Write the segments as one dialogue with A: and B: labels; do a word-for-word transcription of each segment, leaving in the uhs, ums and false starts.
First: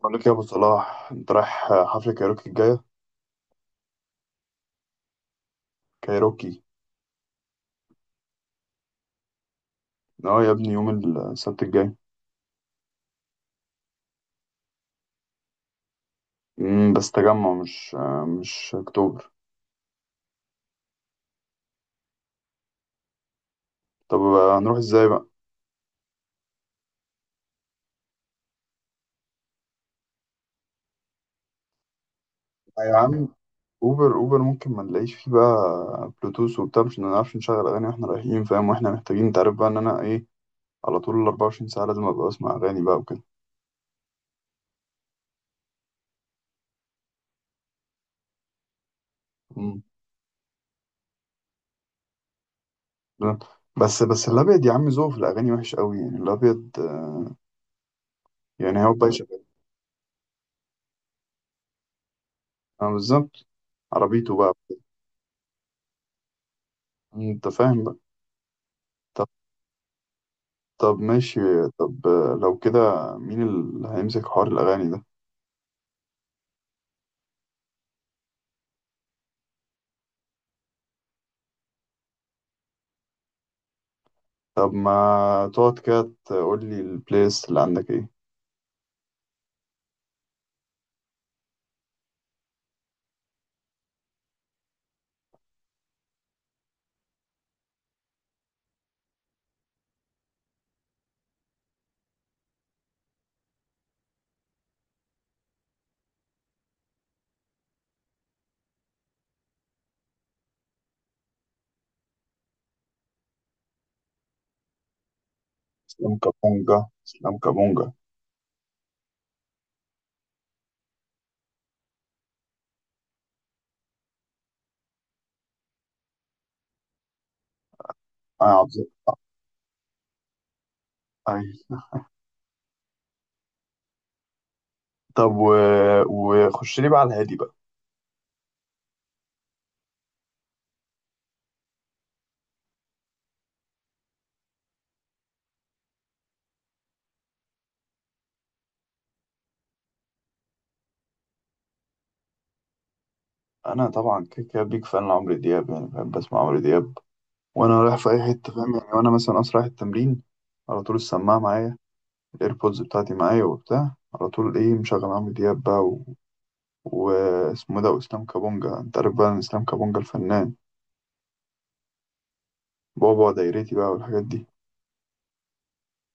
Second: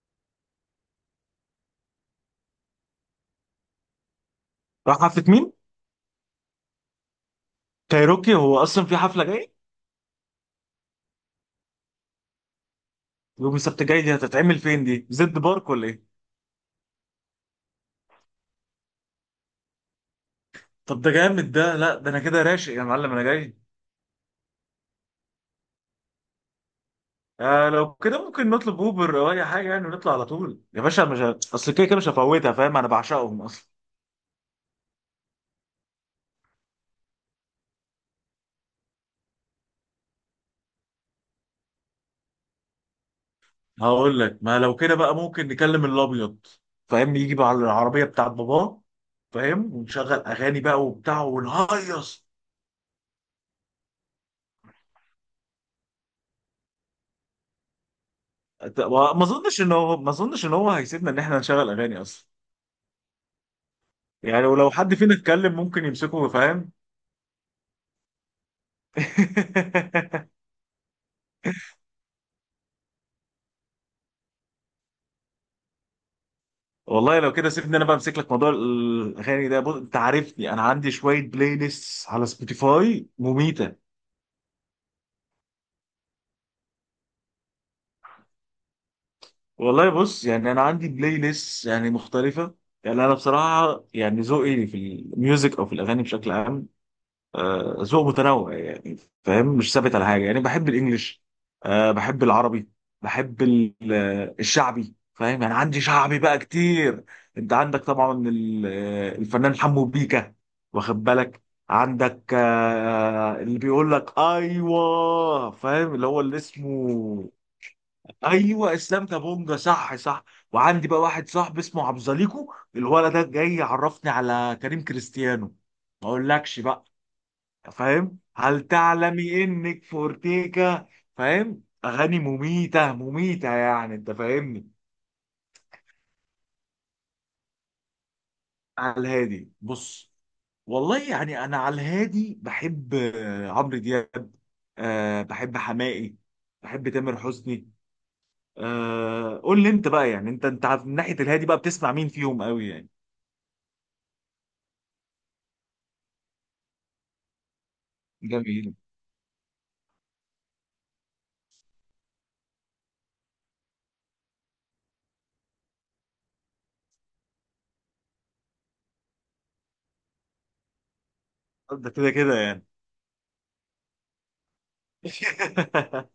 A: بقول لك يا ابو صلاح، انت رايح حفله كايروكي الجايه؟
B: راح حفلة مين؟
A: كايروكي.
B: كايروكي هو أصلا في حفلة جاية؟
A: اه يا ابني، يوم السبت الجاي.
B: يوم السبت الجاي دي هتتعمل فين دي؟ زد بارك ولا إيه؟
A: امم بس تجمع، مش مش اكتوبر.
B: طب ده جامد ده، لا ده أنا كده راشق يا معلم، أنا جاي.
A: طب هنروح ازاي بقى؟
B: آه، لو كده ممكن نطلب أوبر أو أي حاجة يعني ونطلع على طول يا باشا، مش ه- أصل كده كده مش هفوتها، فاهم؟ أنا
A: يا عم،
B: بعشقهم أصلا.
A: اوبر اوبر ممكن ما نلاقيش فيه بقى بلوتوث وبتاع، مش هنعرفش نشغل اغاني واحنا رايحين، فاهم؟ واحنا محتاجين، انت عارف بقى ان انا ايه، على طول ال أربعة وعشرين ساعه لازم ابقى اسمع اغاني بقى وكده.
B: هقول لك، ما لو كده بقى ممكن نكلم الأبيض، فاهم؟ يجي بقى على العربية بتاعت باباه، فاهم؟
A: امم
B: ونشغل أغاني بقى وبتاع ونهيص.
A: بس بس الابيض يا عم، ذوقه في الاغاني وحش قوي يعني. الابيض يعني هو بقى
B: ما
A: شغال؟
B: أظنش إن هو ما أظنش إن هو هيسيبنا إن إحنا نشغل أغاني أصلا.
A: اه، بالظبط. عربيته
B: يعني
A: بقى،
B: ولو حد فينا اتكلم ممكن يمسكه، فاهم؟
A: انت فاهم بقى. طب ماشي. طب، لو كده مين اللي هيمسك حوار الأغاني ده؟
B: والله لو كده سيبني انا بقى امسك لك موضوع الاغاني ده. بص انت عارفني، انا عندي شويه بلاي ليست على سبوتيفاي مميته.
A: طب ما تقعد كده تقول لي البليس اللي عندك ايه.
B: والله بص، يعني انا عندي بلاي ليست يعني مختلفه. يعني انا بصراحه يعني ذوقي في الميوزك او في الاغاني بشكل عام، آه، ذوق متنوع يعني، فاهم؟ مش ثابت على حاجه يعني. بحب الانجليش، آه، بحب العربي، بحب ال- آه، الشعبي، فاهم؟ يعني عندي شعبي بقى كتير. انت عندك طبعا ال- آه، الفنان حمو بيكا، واخد بالك؟ عندك آه، اللي بيقول لك ايوه، فاهم؟ اللي
A: اسلام
B: هو اللي
A: كابونجا،
B: اسمه...
A: اسلام كابونجا
B: ايوه، اسلام كابونجا، صح صح. وعندي بقى واحد صاحبي اسمه عبد زليكو، الولد ده جاي يعرفني على كريم كريستيانو، ما اقولكش بقى، فاهم؟
A: انا
B: هل
A: عبد.
B: تعلمي انك فورتيكا،
A: اي.
B: فاهم؟ اغاني مميته مميته يعني، انت فاهمني.
A: طب و... وخش لي بقى على الهادي بقى.
B: على الهادي بص، والله يعني انا على الهادي بحب آه، عمرو دياب، أه بحب حماقي، بحب تامر حسني. أه قول لي انت بقى، يعني انت انت عارف من ناحيه الهادي بقى بتسمع مين فيهم قوي يعني؟
A: انا طبعا كده كده بيك فان لعمرو دياب، يعني بحب اسمع عمرو دياب وانا رايح في اي حته، فاهم
B: جميل.
A: يعني؟ وانا مثلا اصلا رايح التمرين، على طول السماعه معايا، الايربودز بتاعتي معايا وبتاع، على طول ايه مشغل عمرو دياب بقى و... واسمه ده واسلام كابونجا. انت عارف بقى إن اسلام كابونجا الفنان
B: ده كده كده يعني.
A: بابا دايرتي بقى والحاجات دي.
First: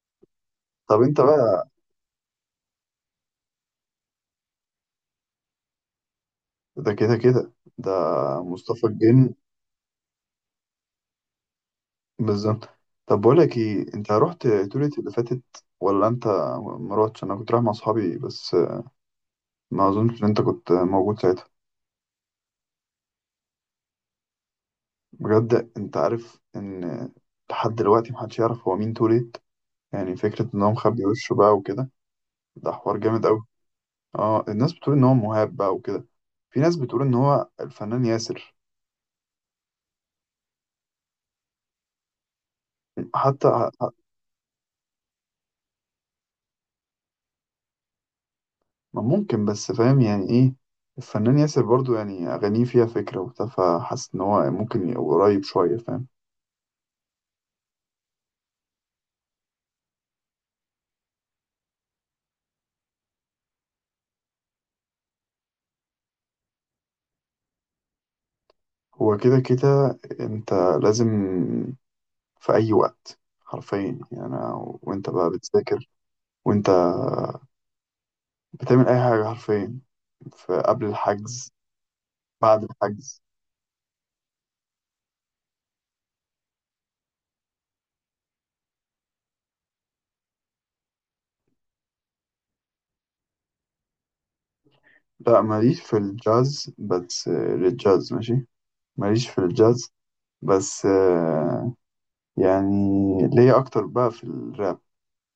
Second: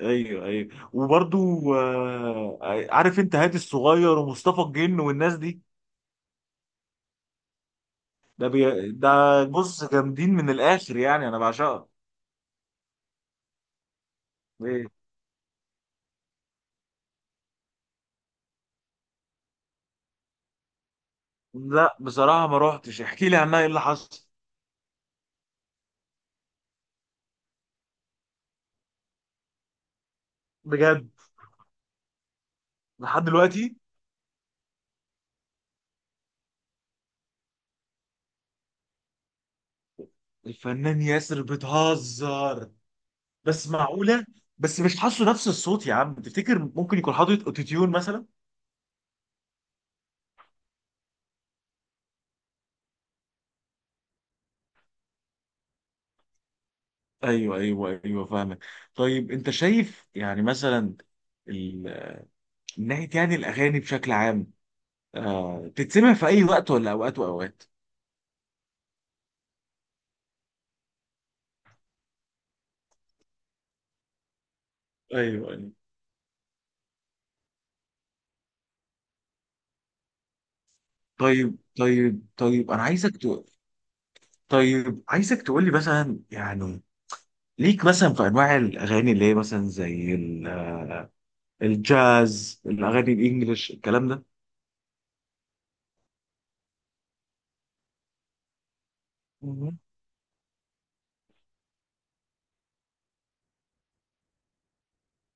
B: ايوه ايوه
A: طب انت بقى،
B: وبرضو آه، عارف انت هادي الصغير ومصطفى الجن والناس دي؟
A: ده كده كده ده
B: ده بي...
A: مصطفى
B: ده.
A: الجن،
B: بص جامدين من الاخر يعني، انا بعشقها.
A: بالظبط. طب بقول لك ايه، انت رحت
B: ايه؟
A: تولت اللي فاتت ولا انت ما رحتش؟ انا كنت رايح مع اصحابي بس، ما اظنش ان انت كنت موجود ساعتها.
B: لا بصراحه ما روحتش، احكي لي عنها، ايه اللي حصل؟
A: بجد انت عارف ان لحد دلوقتي محدش يعرف هو مين توليت؟ يعني فكرة ان هو مخبي
B: بجد؟
A: وشه بقى وكده، ده حوار
B: لحد
A: جامد قوي.
B: دلوقتي؟
A: اه، الناس بتقول ان هو مهاب بقى وكده، في ناس بتقول ان هو الفنان ياسر
B: الفنان ياسر؟ بتهزر؟
A: حتى.
B: بس معقوله؟ بس مش حاسه نفس الصوت يا عم، تفتكر ممكن يكون حاطط اوتوتيون مثلا؟
A: ما ممكن، بس فاهم يعني ايه، الفنان ياسر برضو يعني أغانيه فيها فكرة وبتاع، فحاسس إن هو ممكن يبقى قريب شوية، فاهم؟
B: ايوه ايوه ايوه، فاهمك. طيب انت شايف يعني مثلا ال... من ناحيه يعني الاغاني بشكل عام آه... تتسمع في اي وقت ولا اوقات واوقات؟
A: هو كده كده أنت لازم في أي وقت حرفيا يعني. أنا وأنت
B: ايوه
A: بقى
B: ايوه.
A: بتذاكر، وأنت بتعمل أي حاجة حرفيا، في قبل الحجز
B: طيب طيب
A: بعد
B: طيب انا عايزك
A: الحجز.
B: ت... طيب عايزك تقول لي مثلا يعني، ليك مثلا في انواع الاغاني اللي هي مثلا زي ال- الجاز، الاغاني الانجليش، الكلام ده؟
A: لا ماليش في الجاز، بس آه، للجاز ماشي، ماليش في
B: مهم.
A: الجاز. بس آه، يعني ليا أكتر بقى في الراب،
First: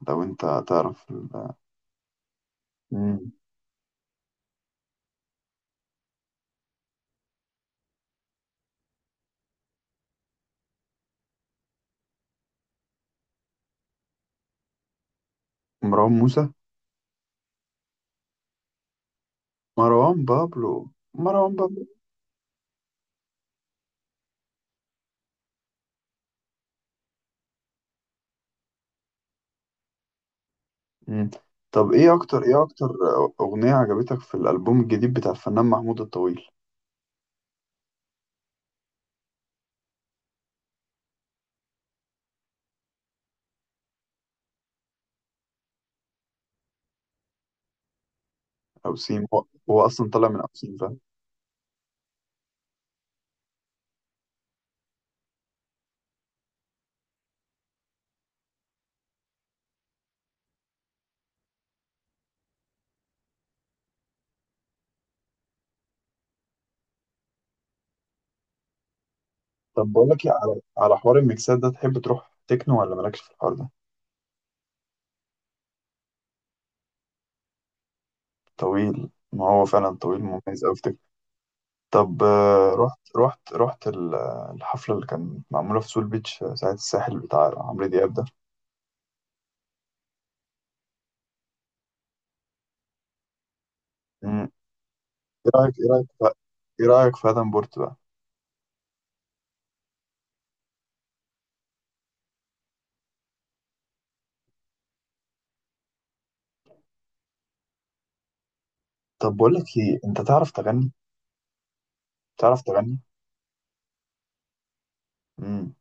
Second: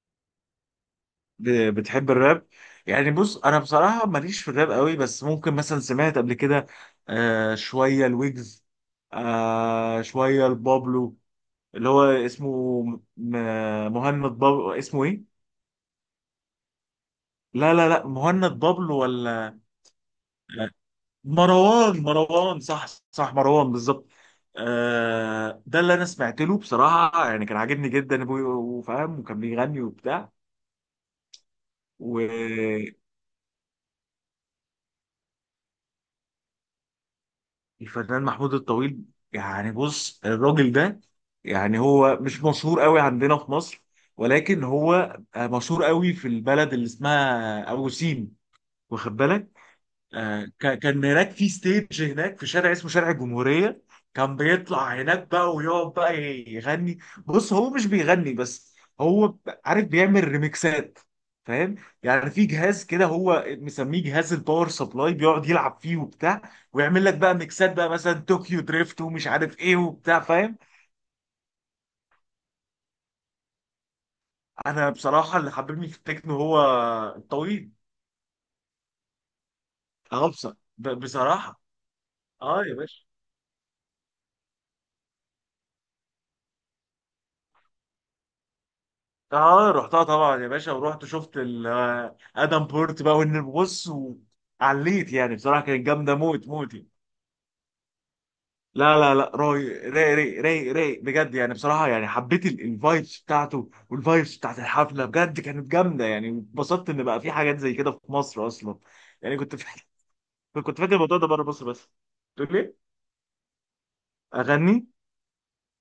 A: لو أنت تعرف.
B: ب- بتحب الراب؟ يعني
A: ال-
B: بص انا بصراحه ماليش في الراب قوي، بس ممكن مثلا سمعت قبل كده آه شويه الويجز، آه شويه البابلو، اللي هو اسمه م- مهند بابلو، اسمه ايه؟
A: مروان موسى.
B: لا لا لا، مهند بابلو ولا
A: مروان بابلو مروان بابلو.
B: مروان؟ مروان، صح. صح، مروان بالظبط. آه ده اللي انا سمعت له بصراحه، يعني كان عاجبني جدا أبوي، وفاهم وكان بيغني وبتاع.
A: مم. طب ايه اكتر ايه
B: والفنان
A: اكتر اغنية عجبتك في الالبوم الجديد بتاع الفنان محمود الطويل؟
B: محمود الطويل، يعني بص الراجل ده، يعني هو مش مشهور قوي عندنا في مصر، ولكن هو آه، مشهور قوي في البلد اللي اسمها ابو سيم،
A: او
B: واخد
A: سيم، هو,
B: بالك؟
A: هو اصلا طالع من
B: آه،
A: اوسيم،
B: ك-
A: فاهم.
B: كان هناك في ستيج هناك في شارع اسمه شارع الجمهورية. كان بيطلع هناك بقى ويقعد بقى يغني. بص هو مش بيغني بس، هو ب- عارف بيعمل ريميكسات، فاهم؟ يعني في جهاز كده هو مسميه جهاز الباور سبلاي، بيقعد يلعب فيه وبتاع ويعمل لك بقى ميكسات بقى، مثلا طوكيو دريفت ومش عارف ايه
A: طب بقول
B: وبتاع،
A: لك إيه،
B: فاهم؟
A: على على حوار الميكسات ده، تحب تروح تكنو ولا مالكش في الحوار ده؟
B: انا بصراحة اللي حببني في التكنو هو الطويل.
A: طويل، ما هو فعلا طويل
B: اه، بص-
A: مميز قوي في تكنو.
B: ب- بصراحة.
A: طب
B: اه
A: آه،
B: يا باشا.
A: رحت رحت رحت ال- الحفلة اللي كانت معمولة في سول بيتش، آه، ساعة الساحل بتاع عمرو دياب ده.
B: اه رحتها طبعا يا باشا، ورحت شفت ال- آه، ادم بورت بقى، وان بص
A: مم.
B: وعليت يعني
A: ايه
B: بصراحه
A: رأيك
B: كانت
A: ايه رأيك
B: جامده موت
A: ايه
B: موتي.
A: رأيك في ادم بورت بقى؟
B: لا لا لا، رايق رايق رايق رايق رايق بجد، يعني بصراحه يعني حبيت ال- الفايبس بتاعته والفايبس بتاعت الحفله، بجد كانت جامده يعني. اتبسطت ان بقى في حاجات زي كده في مصر اصلا.
A: طب
B: يعني
A: بقول
B: كنت
A: لك
B: فاكر.
A: ايه، انت تعرف
B: كنت
A: تغني؟
B: فاكر الموضوع ده بره مصر بس، تقول
A: تعرف
B: لي؟
A: تغني؟
B: اغني؟
A: امم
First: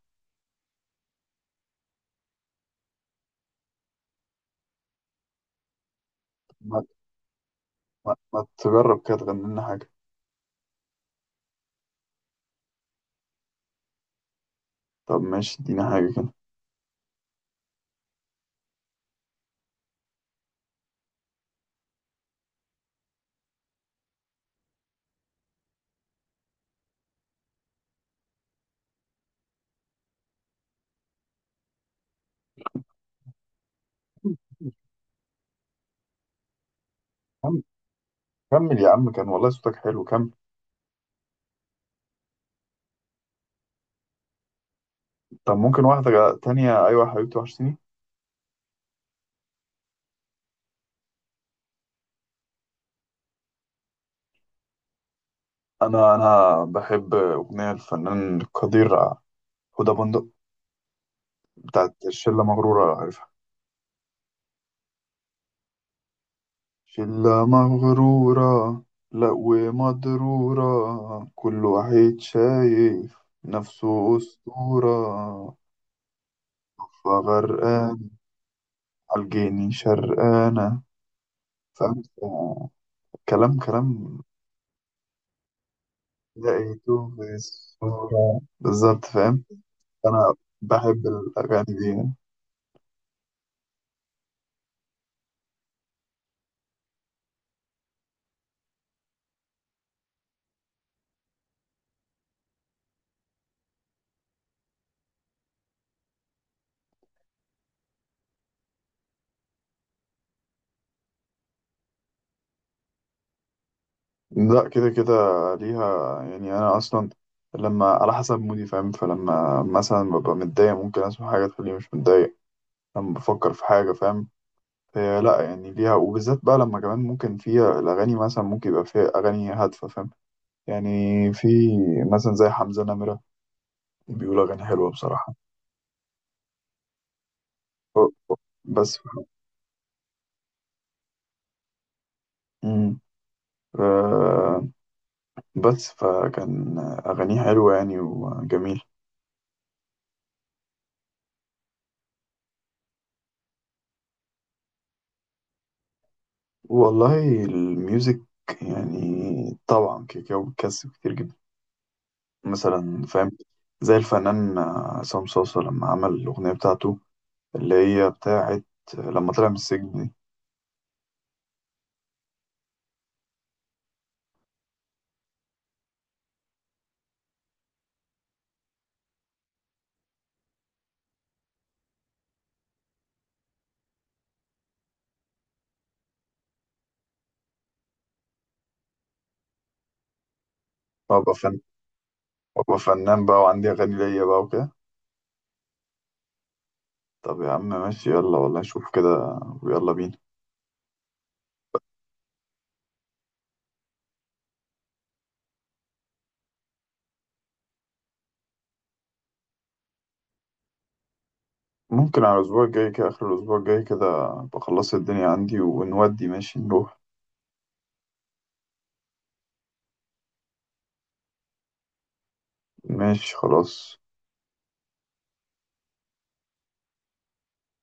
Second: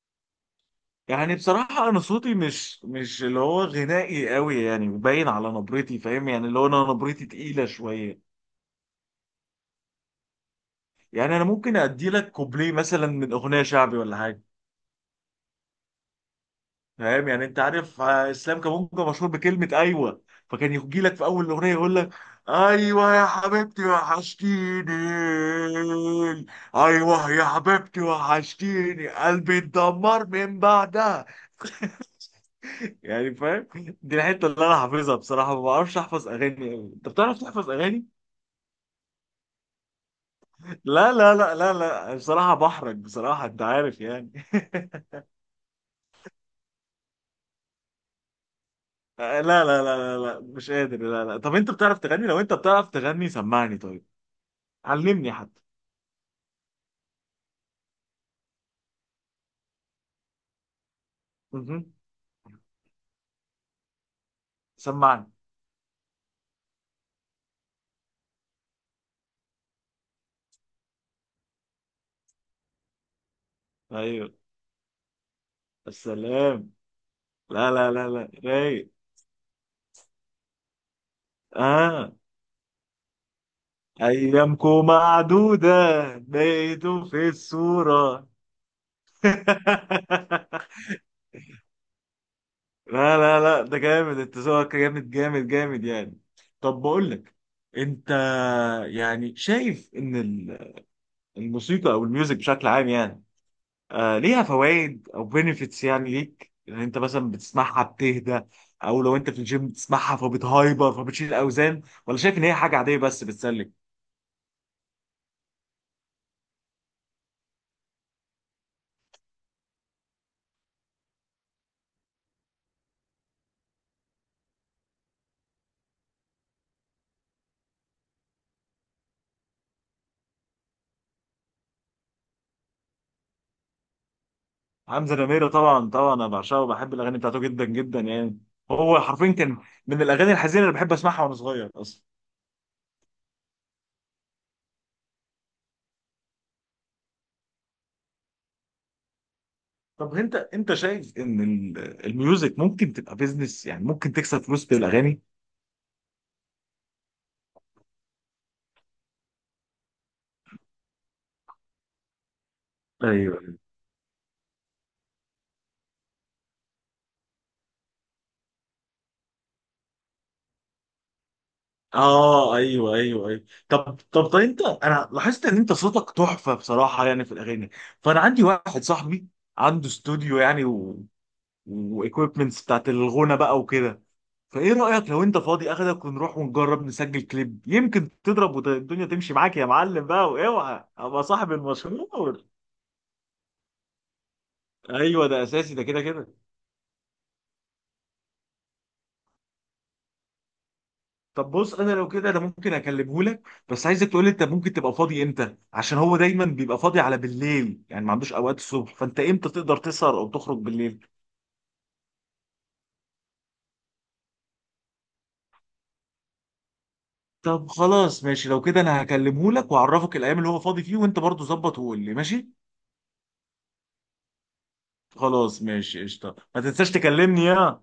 B: يعني بصراحة أنا صوتي مش مش اللي هو غنائي قوي يعني، باين على نبرتي، فاهم؟ يعني اللي هو
A: ما,
B: أنا نبرتي تقيلة
A: ما,
B: شوية.
A: ما تجرب كده تغني لنا حاجة.
B: يعني انا ممكن ادي لك كوبليه مثلا من اغنيه شعبي ولا حاجه.
A: طب ماشي، ادينا حاجة كده.
B: فاهم يعني انت عارف آه، اسلام كابونجا مشهور بكلمه ايوه، فكان يجي لك في اول الاغنيه يقول لك: ايوه يا حبيبتي وحشتيني، ايوه يا حبيبتي وحشتيني قلبي اتدمر من بعدها. يعني فاهم؟ دي الحته اللي انا حافظها بصراحه، ما بعرفش احفظ اغاني قوي. انت بتعرف
A: كم-
B: تحفظ اغاني؟
A: كمل يا عم، كان والله صوتك حلو، كمل.
B: لا لا لا لا لا، بصراحه بحرج بصراحه، انت عارف يعني.
A: طب ممكن واحدة جا- تانية، أيوة يا حبيبتي وحشتيني.
B: آه، لا لا لا لا لا مش قادر، لا لا. طب انت بتعرف تغني؟ لو انت بتعرف تغني سمعني طيب، علمني حتى.
A: أنا أنا بحب أغنية الفنان القدير هدى بندق،
B: مهم.
A: بتاعت شلة مغرورة، عارفها؟
B: سمعني.
A: شلة مغرورة لا ومضرورة، كل واحد شايف نفسه
B: ايوه،
A: أسطورة.
B: السلام. لا لا
A: فغرقان
B: لا لا، رايق.
A: عالجيني شرقانة، فاهم؟
B: اه،
A: كلام كلام،
B: ايامكم معدودة بقيتوا
A: لقيته
B: في
A: في
B: الصورة.
A: الصورة بالظبط، فاهم؟ أنا بحب الأغاني دي يعني.
B: لا لا لا، ده جامد، انت ذوقك جامد جامد جامد يعني. طب بقول لك، انت يعني شايف ان ال- الموسيقى او الميوزك بشكل عام يعني آه ليها فوائد او بينيفيتس يعني ليك، ان انت مثلا بتسمعها بتهدى، او لو انت في الجيم بتسمعها فبتهايبر فبتشيل اوزان، ولا شايف ان هي حاجه عاديه بس بتسلك؟
A: لا كده كده ليها يعني، أنا أصلا لما على حسب مودي فاهم، فلما مثلا ببقى متضايق ممكن أسمع حاجة تخليني مش متضايق، لما بفكر في حاجة فاهم. هي لا يعني ليها، وبالذات بقى لما كمان ممكن فيها الأغاني، مثلا ممكن يبقى فيها أغاني هادفة، فاهم يعني؟ في مثلا زي حمزة نمرة، بيقول أغاني حلوة
B: حمزة
A: بصراحة.
B: نميرة طبعا طبعا، انا بعشقه وبحب الاغاني بتاعته جدا جدا يعني.
A: بس
B: هو حرفيا كان من الاغاني الحزينه اللي بحب اسمعها وانا صغير اصلا.
A: مم. آه، بس فكان أغانيه حلوة يعني وجميل.
B: طب انت انت شايف ان ال- الميوزك ممكن تبقى بيزنس، يعني ممكن تكسب فلوس بالاغاني؟
A: والله الميوزك يعني طبعا كده كده بتكسب كتير جدا، مثلا فاهم،
B: ايوه.
A: زي الفنان عصام صاصة لما عمل الأغنية بتاعته اللي هي بتاعت لما طلع من السجن دي.
B: اه ايوه ايوه ايوه. طب طب طب انت، انا لاحظت ان انت صوتك تحفه بصراحه يعني في الاغاني، فانا عندي واحد صاحبي عنده استوديو يعني و... وايكويبمنتس بتاعت الغنى بقى وكده. فايه رايك لو انت فاضي اخدك ونروح ونجرب نسجل كليب، يمكن تضرب والدنيا تمشي معاك يا معلم بقى، واوعى ابقى
A: وأبقى
B: صاحب
A: فن
B: المشروع.
A: وأبقى فنان بقى، وعندي أغاني ليا بقى وكده.
B: ايوه ده اساسي، ده كده كده.
A: طب يا عم ماشي، يلا والله نشوف كده ويلا بينا.
B: طب بص انا، لو كده انا ممكن اكلمه لك، بس عايزك تقول لي انت ممكن تبقى فاضي امتى، عشان هو دايما بيبقى فاضي على بالليل يعني، ما عندوش اوقات الصبح. فانت امتى تقدر تسهر او تخرج بالليل؟
A: ممكن على الأسبوع الجاي كده، آخر الأسبوع الجاي كده أبقى خلصت الدنيا عندي ونودي ماشي نروح.
B: طب خلاص ماشي، لو كده انا هكلمه لك واعرفك الايام اللي هو فاضي فيه، وانت برضو ظبط وقول لي. ماشي؟
A: ماشي خلاص.
B: خلاص ماشي قشطه، ما تنساش تكلمني يا...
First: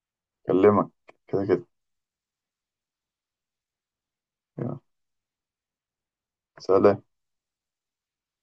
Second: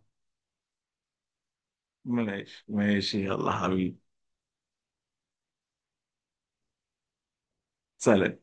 A: أكلمك كده كده.
B: ماشي ماشي يلا حبيبي.
A: يلا. سلام.
B: سلام.